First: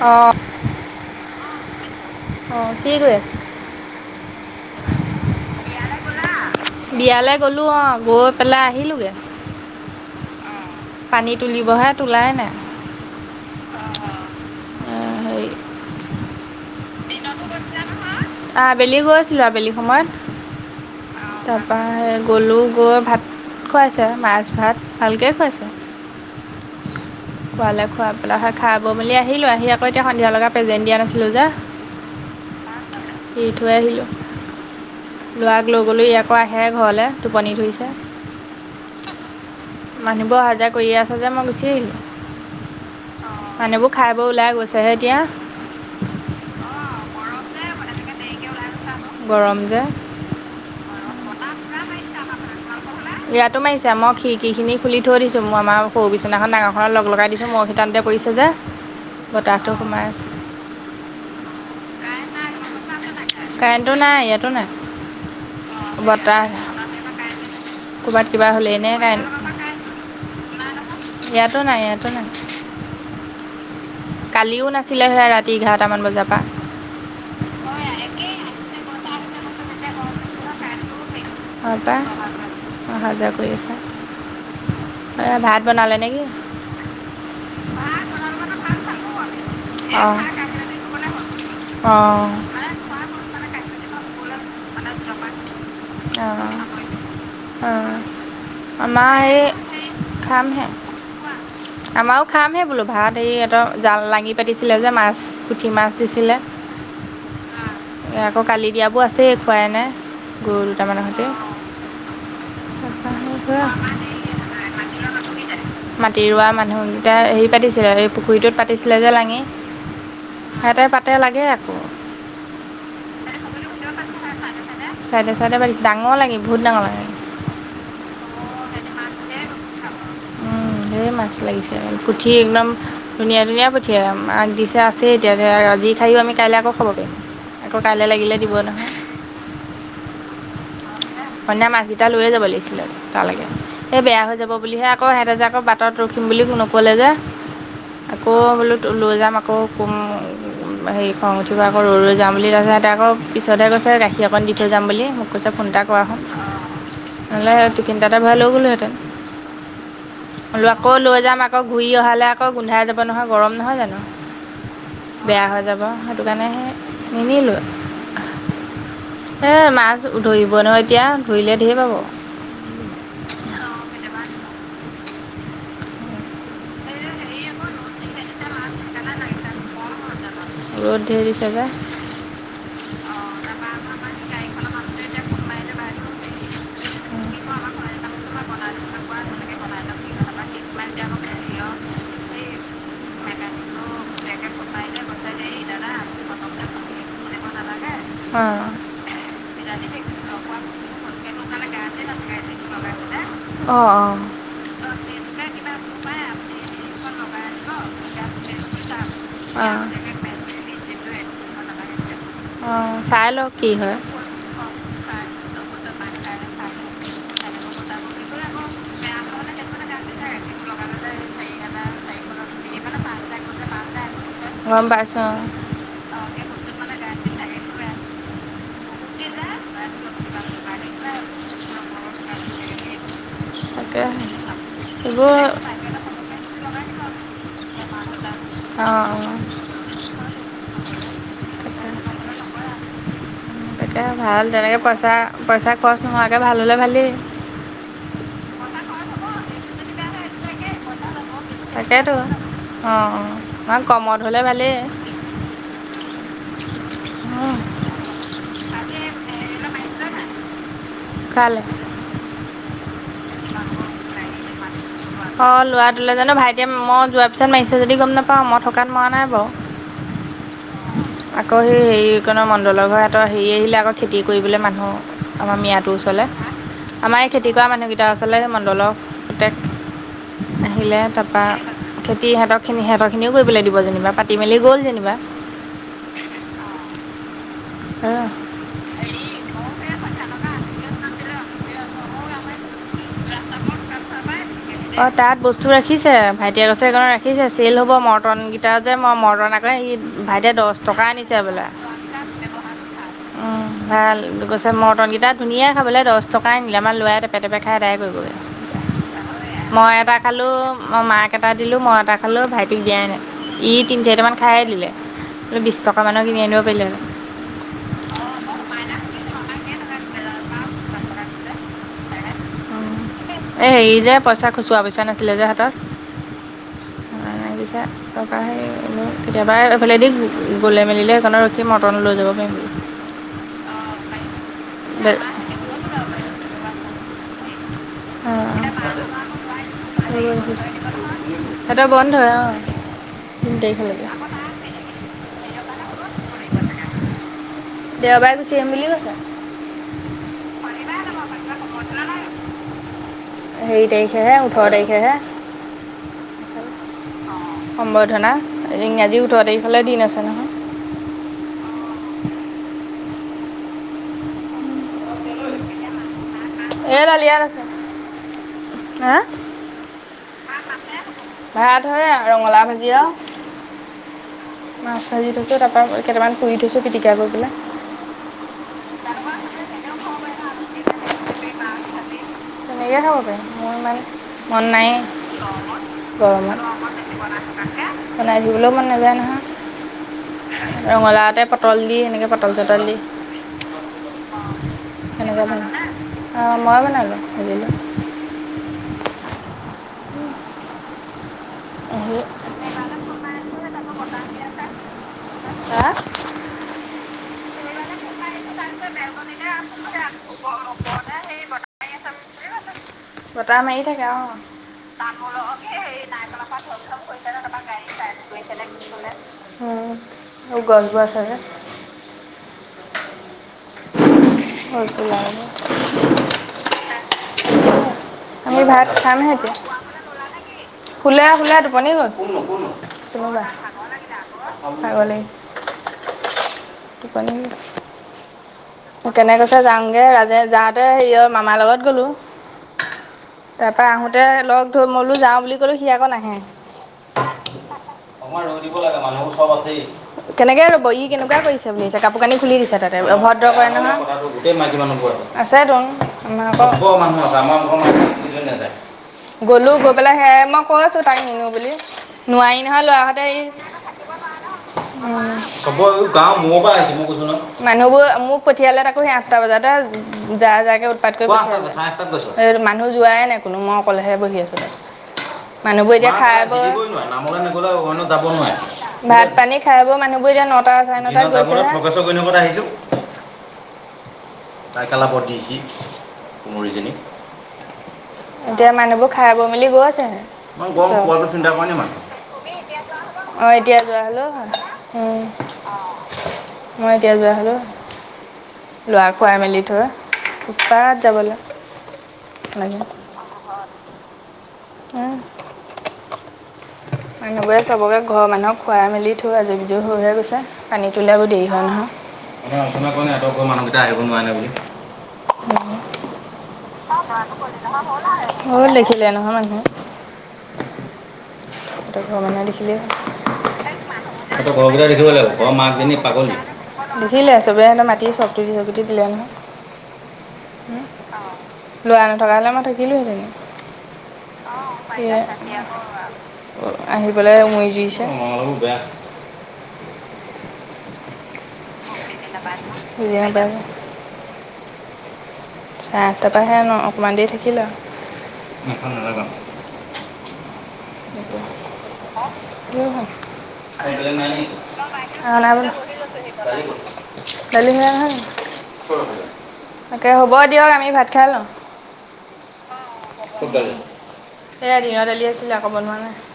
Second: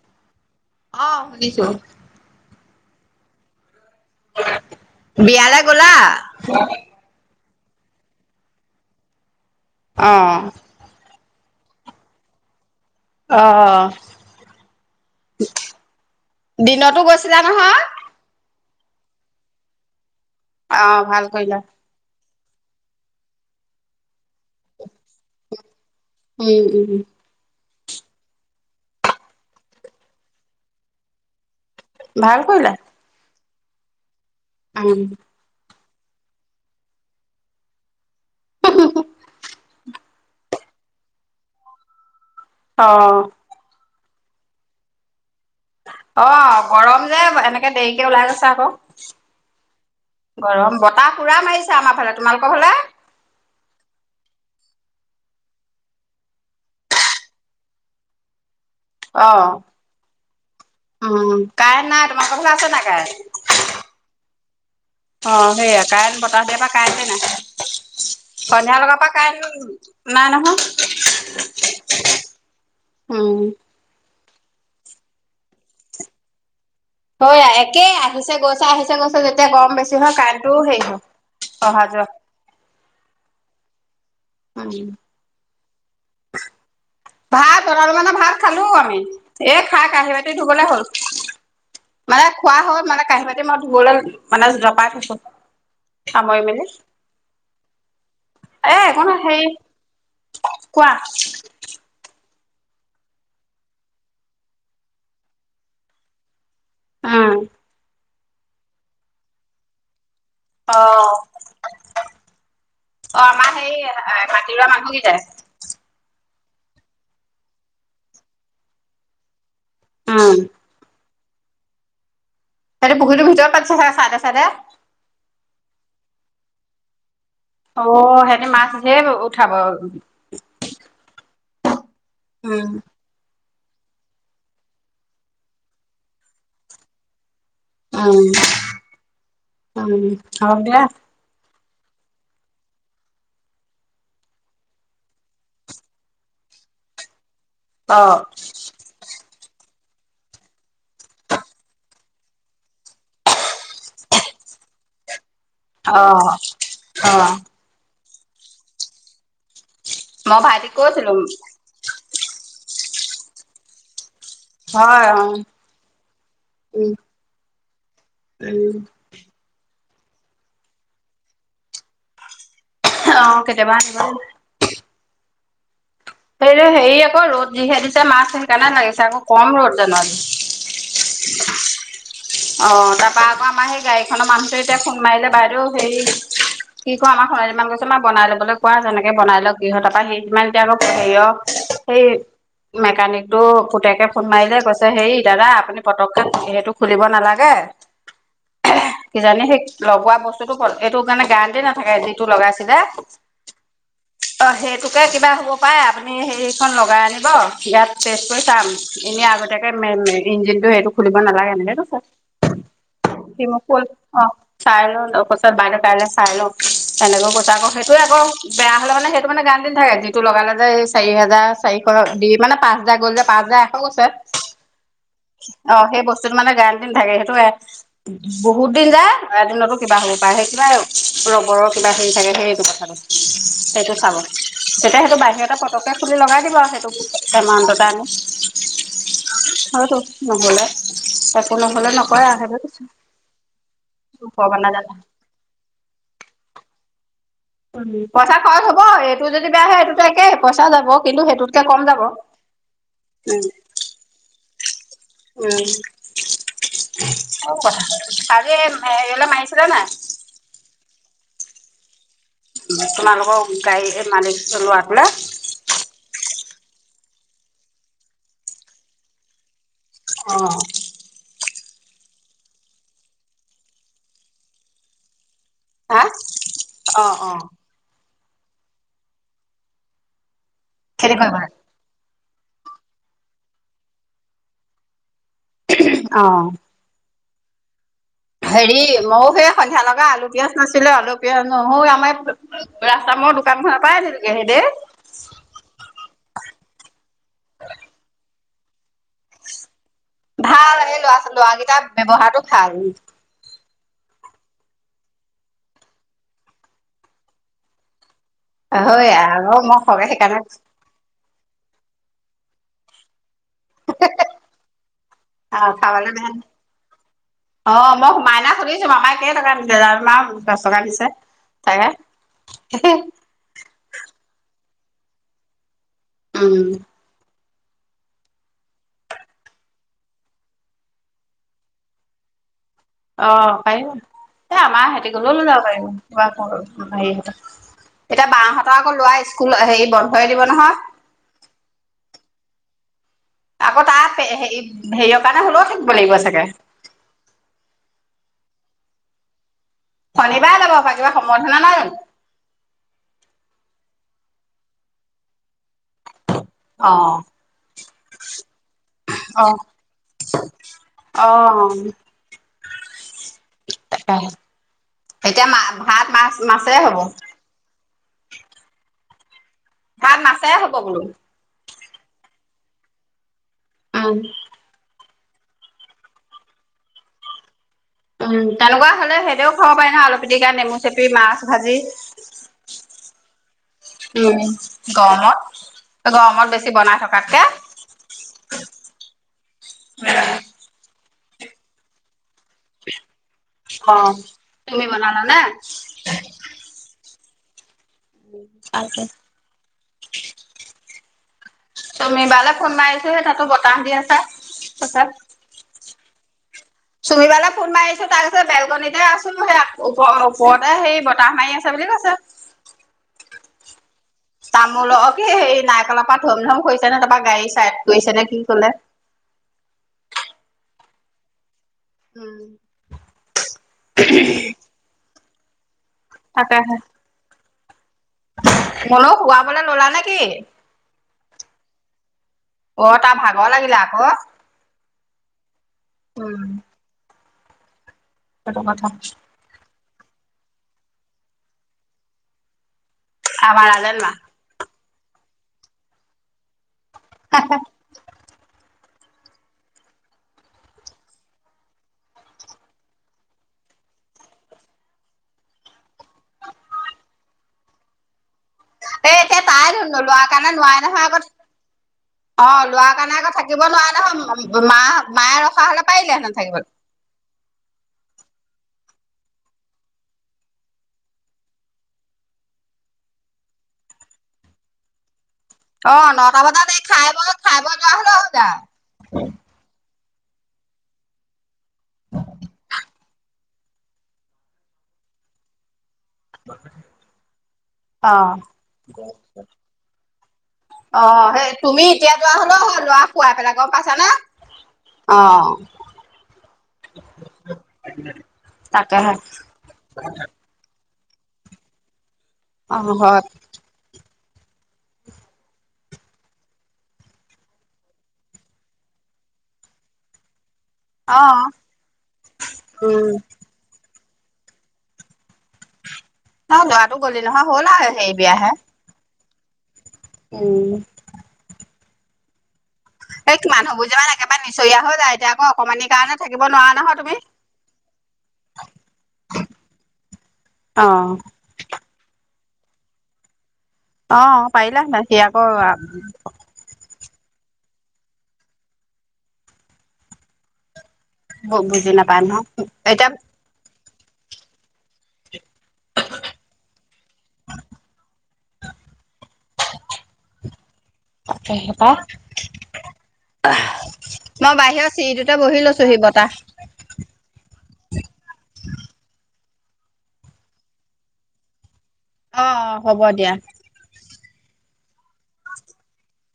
অ'। অ' শুনিছোঁ। অ' কি কৰি আছে? বিয়ালৈ গ'লা? বিয়ালৈ গ'লোঁ অ' গৈ পেলাই আহিলোগে। অ'। পানী তুলিবহে তোলাই নাই। অ' হেৰি দিনতো গৈছিলা নহয়। আবেলি গৈছিলোঁ আবেলি সময়ত। অ' ভাল কৰিলা। [unintelligible] গ'লো গৈ ভাত খুৱাইছে মাছ ভাত। ভালকে খুৱাইছে। উম, উম, খোৱালে খোৱা পেলাই হয় খাই বুলি আহিলোঁ আহি আকৌ এতিয়া সন্ধিয়া লগা প্ৰেজেণ্ট দিয়া নাছিলো যে। ভাল কৰিলা। দি থৈ আহিলোঁ। [unintelligible] ল'ৰাক লৈ গ'লো ই আকৌ আহে ঘৰলৈ টোপনি ধৰিছে। [unintelligible] মানুহবোৰ অহা যোৱা কৰিয়ে আছে যে মই গুচি আহিলোঁ। অ'। মানুহবোৰ খাই বই ওলাই গৈছেহে এতিয়া। অ' গৰম যে এনেকে দেৰিকে ওলাই গৈছে আকৌ। গৰম যে। গৰম বতাহ পুৰা মাৰিছে আমাৰ ফালে তোমালোকৰ ফালে। ইয়াতো মাৰিছে মই খিৰিকিখিনি খুলি থৈ দিছোঁ মোৰ আমাৰ সৰু বিচনাখন ডাঙৰখন লগ লগাই দিছোঁ মোৰ সিতান্তে পৰিছে যে। অ' বতাহটো সোমাই আছে উম, কাৰেণ্ট নাই তোমালোকৰ ঘৰত আছে নাই কাৰেণ্ট? কাৰেণ্টো নাই ইয়াতো নাই। অ' সেয়া কাৰেণ্ট বতাহ দিয়াৰ পৰা কাৰেণ্টে ক'ৰবাত নাহে। কিবা সন্ধিয়া হ'লেইনে লগৰ পৰা কাৰেণ্ট কাৰেণ্টো নাই নহয়। ইয়াতো নাই ইয়াতো নাই। উম। কালিও নাছিলে সেই ৰাতি এঘাৰটামান বজাৰ পৰা। হয় একে আহিছে গৈছে আহিছে গৈছে যেতিয়া গৰম বেছি হয় কাৰেণ্টোৱো হেৰি হয়। অ' অহা পাই যোৱা অহা যোৱা কৰি আছে। [unintelligible] এ, ভাত বনালে নে কি? ভাত বনালোঁ মানে ভাত খালোঁও আমি, এই খাই কাঁহী অঁ বাতি ধুবলৈ হ'ল। মানে অঁ খোৱা হ'ল মানে কাঁহী বাতি মই ধুবলৈ মানে জপাই থৈছোঁ। সামৰি মেলি। অ' এ একো নহয় আমাৰ হেৰি এই খাম হে। কোৱা আমাৰো খামহে বোলো ভাত এই এদ জাল লাঙি পাতিছিলে যে মাছ। পুঠি মাছ দিছিলে। উম। আকৌ কালি দিয়াবোৰ আছেই খুৱাই নাই গৰু অ দুটামানৰহতে অ আমাৰ সেই মাটি ৰোৱা মানুহ কিটাই মাতি ৰোৱা মানুহকেইটা হেৰি পাতিছিলে এই পুখুৰীটোত পাতিছিলে যে লাঙি উম তাতে লাগে আকৌ তাহাতি পুখুৰীটো ভিতৰত পাতিছে চাগে চাইদে চাইদে চাইডে ডাঙৰ লাঙি বহুত ডাঙৰ লাগে অ সিহঁতে মাছ ধেৰ উঠাব উম ধেৰ মাছ লাগিছে পুঠি একদম উম ধুনীয়া ধুনীয়া পুঠি একদম দিছে আছে এতিয়া আজি খায়ও আমি কাইলৈ আকৌ খাব পাৰিম আকৌ কাইলৈ উম লাগিলে দিব নহয় উম হওক দিয়া সৈদিনা মাছগিটা লৈয়ে যাব লাগিছিলে তালৈকে এই বেয়া হৈ যাব বুলিহে আকৌ সিহঁতে যে আকৌ বাটত ৰখিম বুলি নক'লে যে অ আকৌ বোলো লৈ যাম আকৌ কম হেৰি খং উঠিব আকৌ ৰৈ ৰৈ যাম বুলি তাৰপিছতে কৈছে আকৌ পিছত হে কৈছে গাখীৰ অকণ দি থৈ যাম বুলি মোক কৈছে ফোন এটা অ কৰাচোন। অ ন'হলে তিফিন এটতে ভৰাই লৈ গ'লোহেঁতেন মই ভাইটিক আকৌ কৈছিলো লৈ যাম আকৌ আকৌ ঘূৰি অহালে আকৌ গোন্ধাই যাব নহয় গৰম নহয় জানো হয় অ বেয়া হৈ যাব সেইটো কাৰণে সে উম নিনিলোঁ উম। এ মাছ ধৰিব নহয় এতিয়া ধৰিলে ঢেৰ পাব অ কেতিয়াবা আহিব সেইযে হেৰি আকৌ ৰ'দ যিহে দিছে মাছ সেইকাৰণে লাগিছে আকৌ কম ৰ'দ জানো আজি ৰ'দ ধেৰ দিছে যে, অ তাৰপৰা আকৌ আমাৰ সেই গাড়ীখনৰ মানুহতোৱে যেতিয়া ফোন মাৰিলে বাইদেউ হেৰি সি আকৌ আমাৰ শৰাল যিমান গৈছে মই বনাই ল'বলৈ কোৱা যেনেকে বাই লও গৃহতাৰ পৰা সেইদিমান এতি আকৌ হেৰিয়াৰ সেই মেকানিকটো পুতেকে ফোন মাৰিলে কৈছে হেৰি দাদা আপুনি পতকে সেইটো খুলিব নালাগে অ কিজানি সেই লগোৱা বস্তুতটো এইটো কাৰণে গেৰাণ্টি না যিটো লগাইছিলে অঁ অঁ অ সেইটোকে কিবা হ'ব পাৰে আপুনি এইখন লগাই আনিব ইয়াত টেষ্ট কৰি চাম এনেই অঁ আগতিয়াকে ইঞ্জিনতটো সেইটো খুলিব নালাগে এনেকে কৈছে উম চাই সি লও মোক কি কল হয় অ চাই লওঁ কৈছে বাইদেউ কাইলৈ চাই লওঁ তেনেকেও কৈছে আকৌ সেইটোয়ে আকৌ বেয়া হ'লে মানে সেইটো মানে গান থাকে যিটো লগালে চাৰি হাজাৰ চাৰিশ দি মানে পাঁচ হাজাৰ গ'ল যে পাঁচ হাজাৰ এশ গৈছে গম পাইছোঁ অ'। অ সেই বস্তুতটো মানে গেৰাণ্টি নাথাকে সেইটোৱে বহুত দিন যায় এ দিনতো কিবা হ'ব পায় সেই কিবা ৰবৰৰ কিবা হেৰি থাকে সেইটো কথাটো সেইটো তাকে চাব তেতিয়া সেইটো এইবোৰ বাহিৰত পটকে খুলি লগাই দিব আৰু সেইটো এমাউণ্টতে আনি অ অ। হয়তো নহলে একো নকলে নকয় আৰু সেইটো কৈছো তাকে ভাল ভগৱানে তেনেকে জানে পইচা পইচা খৰচ নোহোৱাকে ভাল হলে ভালেই পইচা খৰচ হ'ব এইটো যদি বেয়া হয় এইটোতো একে পইচা যাব কিন্তু সেইটোত, তাকেতো অ কমত হ'লে ভালেই উম কথা আজি হেৰিয়ালৈ মাৰিছিলা নাই,? কালে? তোমালোকৰ গাড়ী মালিক ল'ৰাটোলে অ', ল'ৰাটোলে জানো ভাইটিয়ে মই যোৱাৰ পিছত মাৰিছে যদি গম নাপাওঁ মই থকাত মৰা নাই বাৰু। অ'। আকৌ সেই হেৰি [unintelligible] মণ্ডলৰ ঘৰৰ হেৰি আহিলে আকৌ খেতি কৰিবলৈ মানুহ আমাৰ মিঞাটোৰ হা ওচৰলে, অ আমাৰ অ এই খেতি কৰা মানুহকেইটা ওচৰলে মণ্ডলৰ পুতেক আহিলে, খেতি কৰিব তাৰপা খেতি সেহঁতৰখিনি, সেহঁতৰখিনিও কৰিবলৈ দিব যেনিবা পাতি মেলি গ'ল যেনিবা। অ'। অহ। হেৰি মইয়ো সেই সন্ধিয়া লগা আলু, পিয়াজ নাছিলে আলু পিয়াজ [unintelligible] আমাৰ ৰাস্তা মূৰৰ দোকানখনৰ পৰাই আনিলেগে সিঁহেতে! অ', তাত বস্তু ৰাখিছে, ভাইটিয়ে কৈছে সেইকণত ৰাখিছে চেল হ'ব মৰ্টন তাত যে মৰ্টন আকৌ সি ভাইটিয়ে দহ ভাল এই টকা ল'ৰা নিছে বোলে। ল'ৰাকেইটা ব্যৱহাৰটো ভাল [inaudible] ভাল কৈছে মৰ্টন কেইটা ধুনীয়া খাবলে দহ টকা নিলে আমাৰ ল'ৰাই টেপেৰ, টেপেৰ খাই তাকে কৰিবগৈ। হৈয়া অ', মই [unintelligible] এটা সেইকাৰণে খালোঁ মই মাক এটা দিলোঁ, মই এটা খালোঁ ভাইটিক দিয়াই নাই। ই তিনি চাৰিটামান খায়ে দিলে অ বিছ টকা খাবলে মানৰ বেয়া কিনি আনিব পাৰিলে হয়। অ', মই মাইনাক সুধিছোঁ মামাই কেইটকা দিছে তাৰপা দহটকা দিছে, তাকে। [inaudible] এ, হেৰি যে পইচা খচুৰা পইচা নাছিলে যে হাতত। উম। [inaudible] টকাই কেতিয়াবা এফালেদি গ'লে মেলিলে সেইকণত ৰখি মৰ্টন লৈ যাব পাৰিম। অ', পাৰিম এ, আমাৰ সিহঁতি বুলি গ'লেও নৈ যাব পাৰিম কিবা কৰোঁ আমাৰ হেৰিহঁতক এতিয়া বাহতৰ আকৌ ল'ৰা স্কুল হেৰি বন্ধই দিব নহয়। সিঁহতৰ বন্ধই অ'। আকৌ তাৰ হেৰি- হেৰিয়ৰ কাৰণে হ'লেও থাকিব লাগিব চাগে! দেওবাৰে গুচি আহিম বুলি কৈছে। শনিবাৰে যাব পাৰে, কিবা সম্বৰ্ধনা নাই জানো? হেৰি তাৰিখেহে, ওঠৰ তাৰিখেহে। অ সম্বৰ্ধনা, ইংৰাজী অ ওঠৰ তাৰিখলে দিন আছে নহয়। অ'। এতিয়া, মা ভাত মাছ মাছেৰে হ'ব এইডাল ইয়াত আছে, হা' ভাত মাছৰে হ'ব বোলো! ভাত হৈয়া ৰঙালাও ভাজি আৰু। [inaudible] মাছ ভাজি থৈছোঁ তাৰপা কেটামান পুৰি থৈছোঁ পিটিকা কৰি পেলাই। উম, তেনেকুৱা হ'লে [unintelligible] খাব পাৰি নহয় আলু পিটিকা নেমু চেপি মাছ ভাজি। তেনেকে খাব পাৰি, মই ইমান মন নাই, গৰমত গৰমত বেছি বনাই থকাতকে গৰমত। বনাই দিবলেও মন নাযায় নহয়। [inaudible] ৰঙালাওতে পটল দি এনেকে পটল চটল দি অ', তুমি বনালা নে? অ', ময়ে বনালোঁ [unintelligible] [inaudible] আহি চুমি বালৈ ফোন মাৰিছোঁ হে তাতো বতাহ দি আছে কৈছে আ চুমিবালৈ ফোন মাৰিছোঁ, তাই কৈছে বেলকনিতে আছ [unintelligible] সেইয়া ওপৰ-ওপৰতে সেই বতাহ মাৰি আছে বুলি কৈছে। বতাহ মাৰি থাকে অ'। তামোলকে সেই নাৰিকলৰ পাত ধুম, ধুম সৰিছে নে তোমাৰ গাড়ী চাইড কৰিছে নে কি ক'লে। উম, গছজোপা আছে যে। উম। [inaudible] তাকেহে। আমি ভাত মোলৈ খামহে এতিয়া শুৱাবলৈ ললা নেকি? শুলে, শুলে টোপনি গ'ল। অ', তাৰ ভাগৰ লাগিলে আকৌ। [unintelligible] ভাগৰ লাগিল! উম। টোপনি [inaudible] কেনে কৈছে যাওঁগে ৰাজে যাওঁতে হেৰিয় মামাৰ লগত গ'লো। আমাৰ তাৰপা ৰাজেন মা আহোঁতে লগ ধৰ মই বোলো যাওঁ বুলি ক'লো সি আকৌ নাহে। [inaudible] অকণমান ৰৈ দিব লাগে মানুহবোৰ চব আছেই! কেনেকে ৰ'ব ই কেনেকুৱা কৰিছে, বুলি ভাবিছে কাপোৰ কানি খুলি দিছে তাতে অভ্ৰ দ্ৰ কয় নহয়, আছেতো আমাৰ আকৌ এ এতিয়া [unintelligible] তাই গ'লো গৈ পেলাই নোলোৱাৰ সেইয়া কাৰণে মই নোৱাৰে কৈছোঁ নহয় তাক আগত নিনিও বুলি। অ নোৱাৰি নহয় লোৱাৰ কাৰণে ল'ৰাহতে আকৌ থাকিব নোৱাৰে নহয় মা আহ, মায়ে ৰখা হ'ব হলে পাৰিলেহেঁতেন গাওঁ মূৰৰ থাকিবলৈ। পৰা আহিছে মই কৈছোঁ ন মানুহবোৰ মোক পঠিয়ালে তাকো সেই আঠটা বজাতে যা-যাকে উৎপাত কৰি পঠিয়ালে মানুহ যোৱাই নাই কোনো। কোনো মই অকলেহে বহি আছোঁ [unintelligible] মানুহবোৰ অ এতিয়া খাই নটা বৈ, বজাত এই [unintelligible] খাই বৈ খাই বৈ যোৱা হলেও যাব হৈ যায়। নোৱাৰে। ভাত পানী খাই বৈ মানুহবোৰ এতিয়া নটা চাৰে নটাত [unintelligible] [inaudible] [inaudible] অ এতিয়া মানুহবোৰ খাই বৈ মেলি গৈছেহে। ইমান বৰ অ ওপৰলে সেই চিন্তা কৰে নেকি তুমি মানুহে। এতিয়া যোৱা হলেও হয় লৰা শুৱাই পেলাই অ', গম এতিয়া পাইছা যোৱা নে? হেল্ল'! অ মই এতিয়া যোৱা হ'লেও, দুৱা তাকেহে পয়া মেলি থৈ পাৰাত যাবলৈ অ', হয়। কৰা। মানুহবোৰে চবকে ঘৰৰ মানুহক খুৱাই মেলি থৈ আজৰি পিজৰি হৈহে গৈছে। পানীতোলে আকৌ দেৰি অ। হয়, নহয়। উম ন ল'ৰাটো গ'লি নহয় হ'ল আৰু হেৰি বিয়াহে [inaudible] [inaudible] উম। তাত ঘৰ বনাই লিখি দিম। এই মানুহবোৰ যে একেবাৰে সিঁহতৰ গৰম নিচৰিয়া দিনত হৈ যায় কেনেকুৱা এতিয়া লাগিব, আকৌ ঘৰ অকমানিৰ মাকজনী কাৰণে পাগলী থাকিব নোৱাৰা নহয় তুমি দেখিলে চবে মাতি চব [unintelligible] দিলে নহয়। অ', লৰা নথকা হ'লে মই থাকিলোঁহেতেন। অ', পাৰিলা [unintelligible] সি আকৌ আহি পেলাই উৰি দিছে। বুজি নাপায় নহয় এতিয়া [inaudible] কি চাৰে আঠ পা হে ন! অকণমান দেৰি থাকিলে তাকেহে পাই মই বাহিৰৰ চিৰিটোতে বহি আৰু। লৈছোহি বতাহ [inaudible] [inaudible] [inaudible] দালিমৰা নহয় তাকে হ'ব দিয়ক আমি ভাত খাই লওঁ। অ অ হ'ব দিয়া এয়া দনৰ আলি আছিলে আকৌ বনোৱা নাই।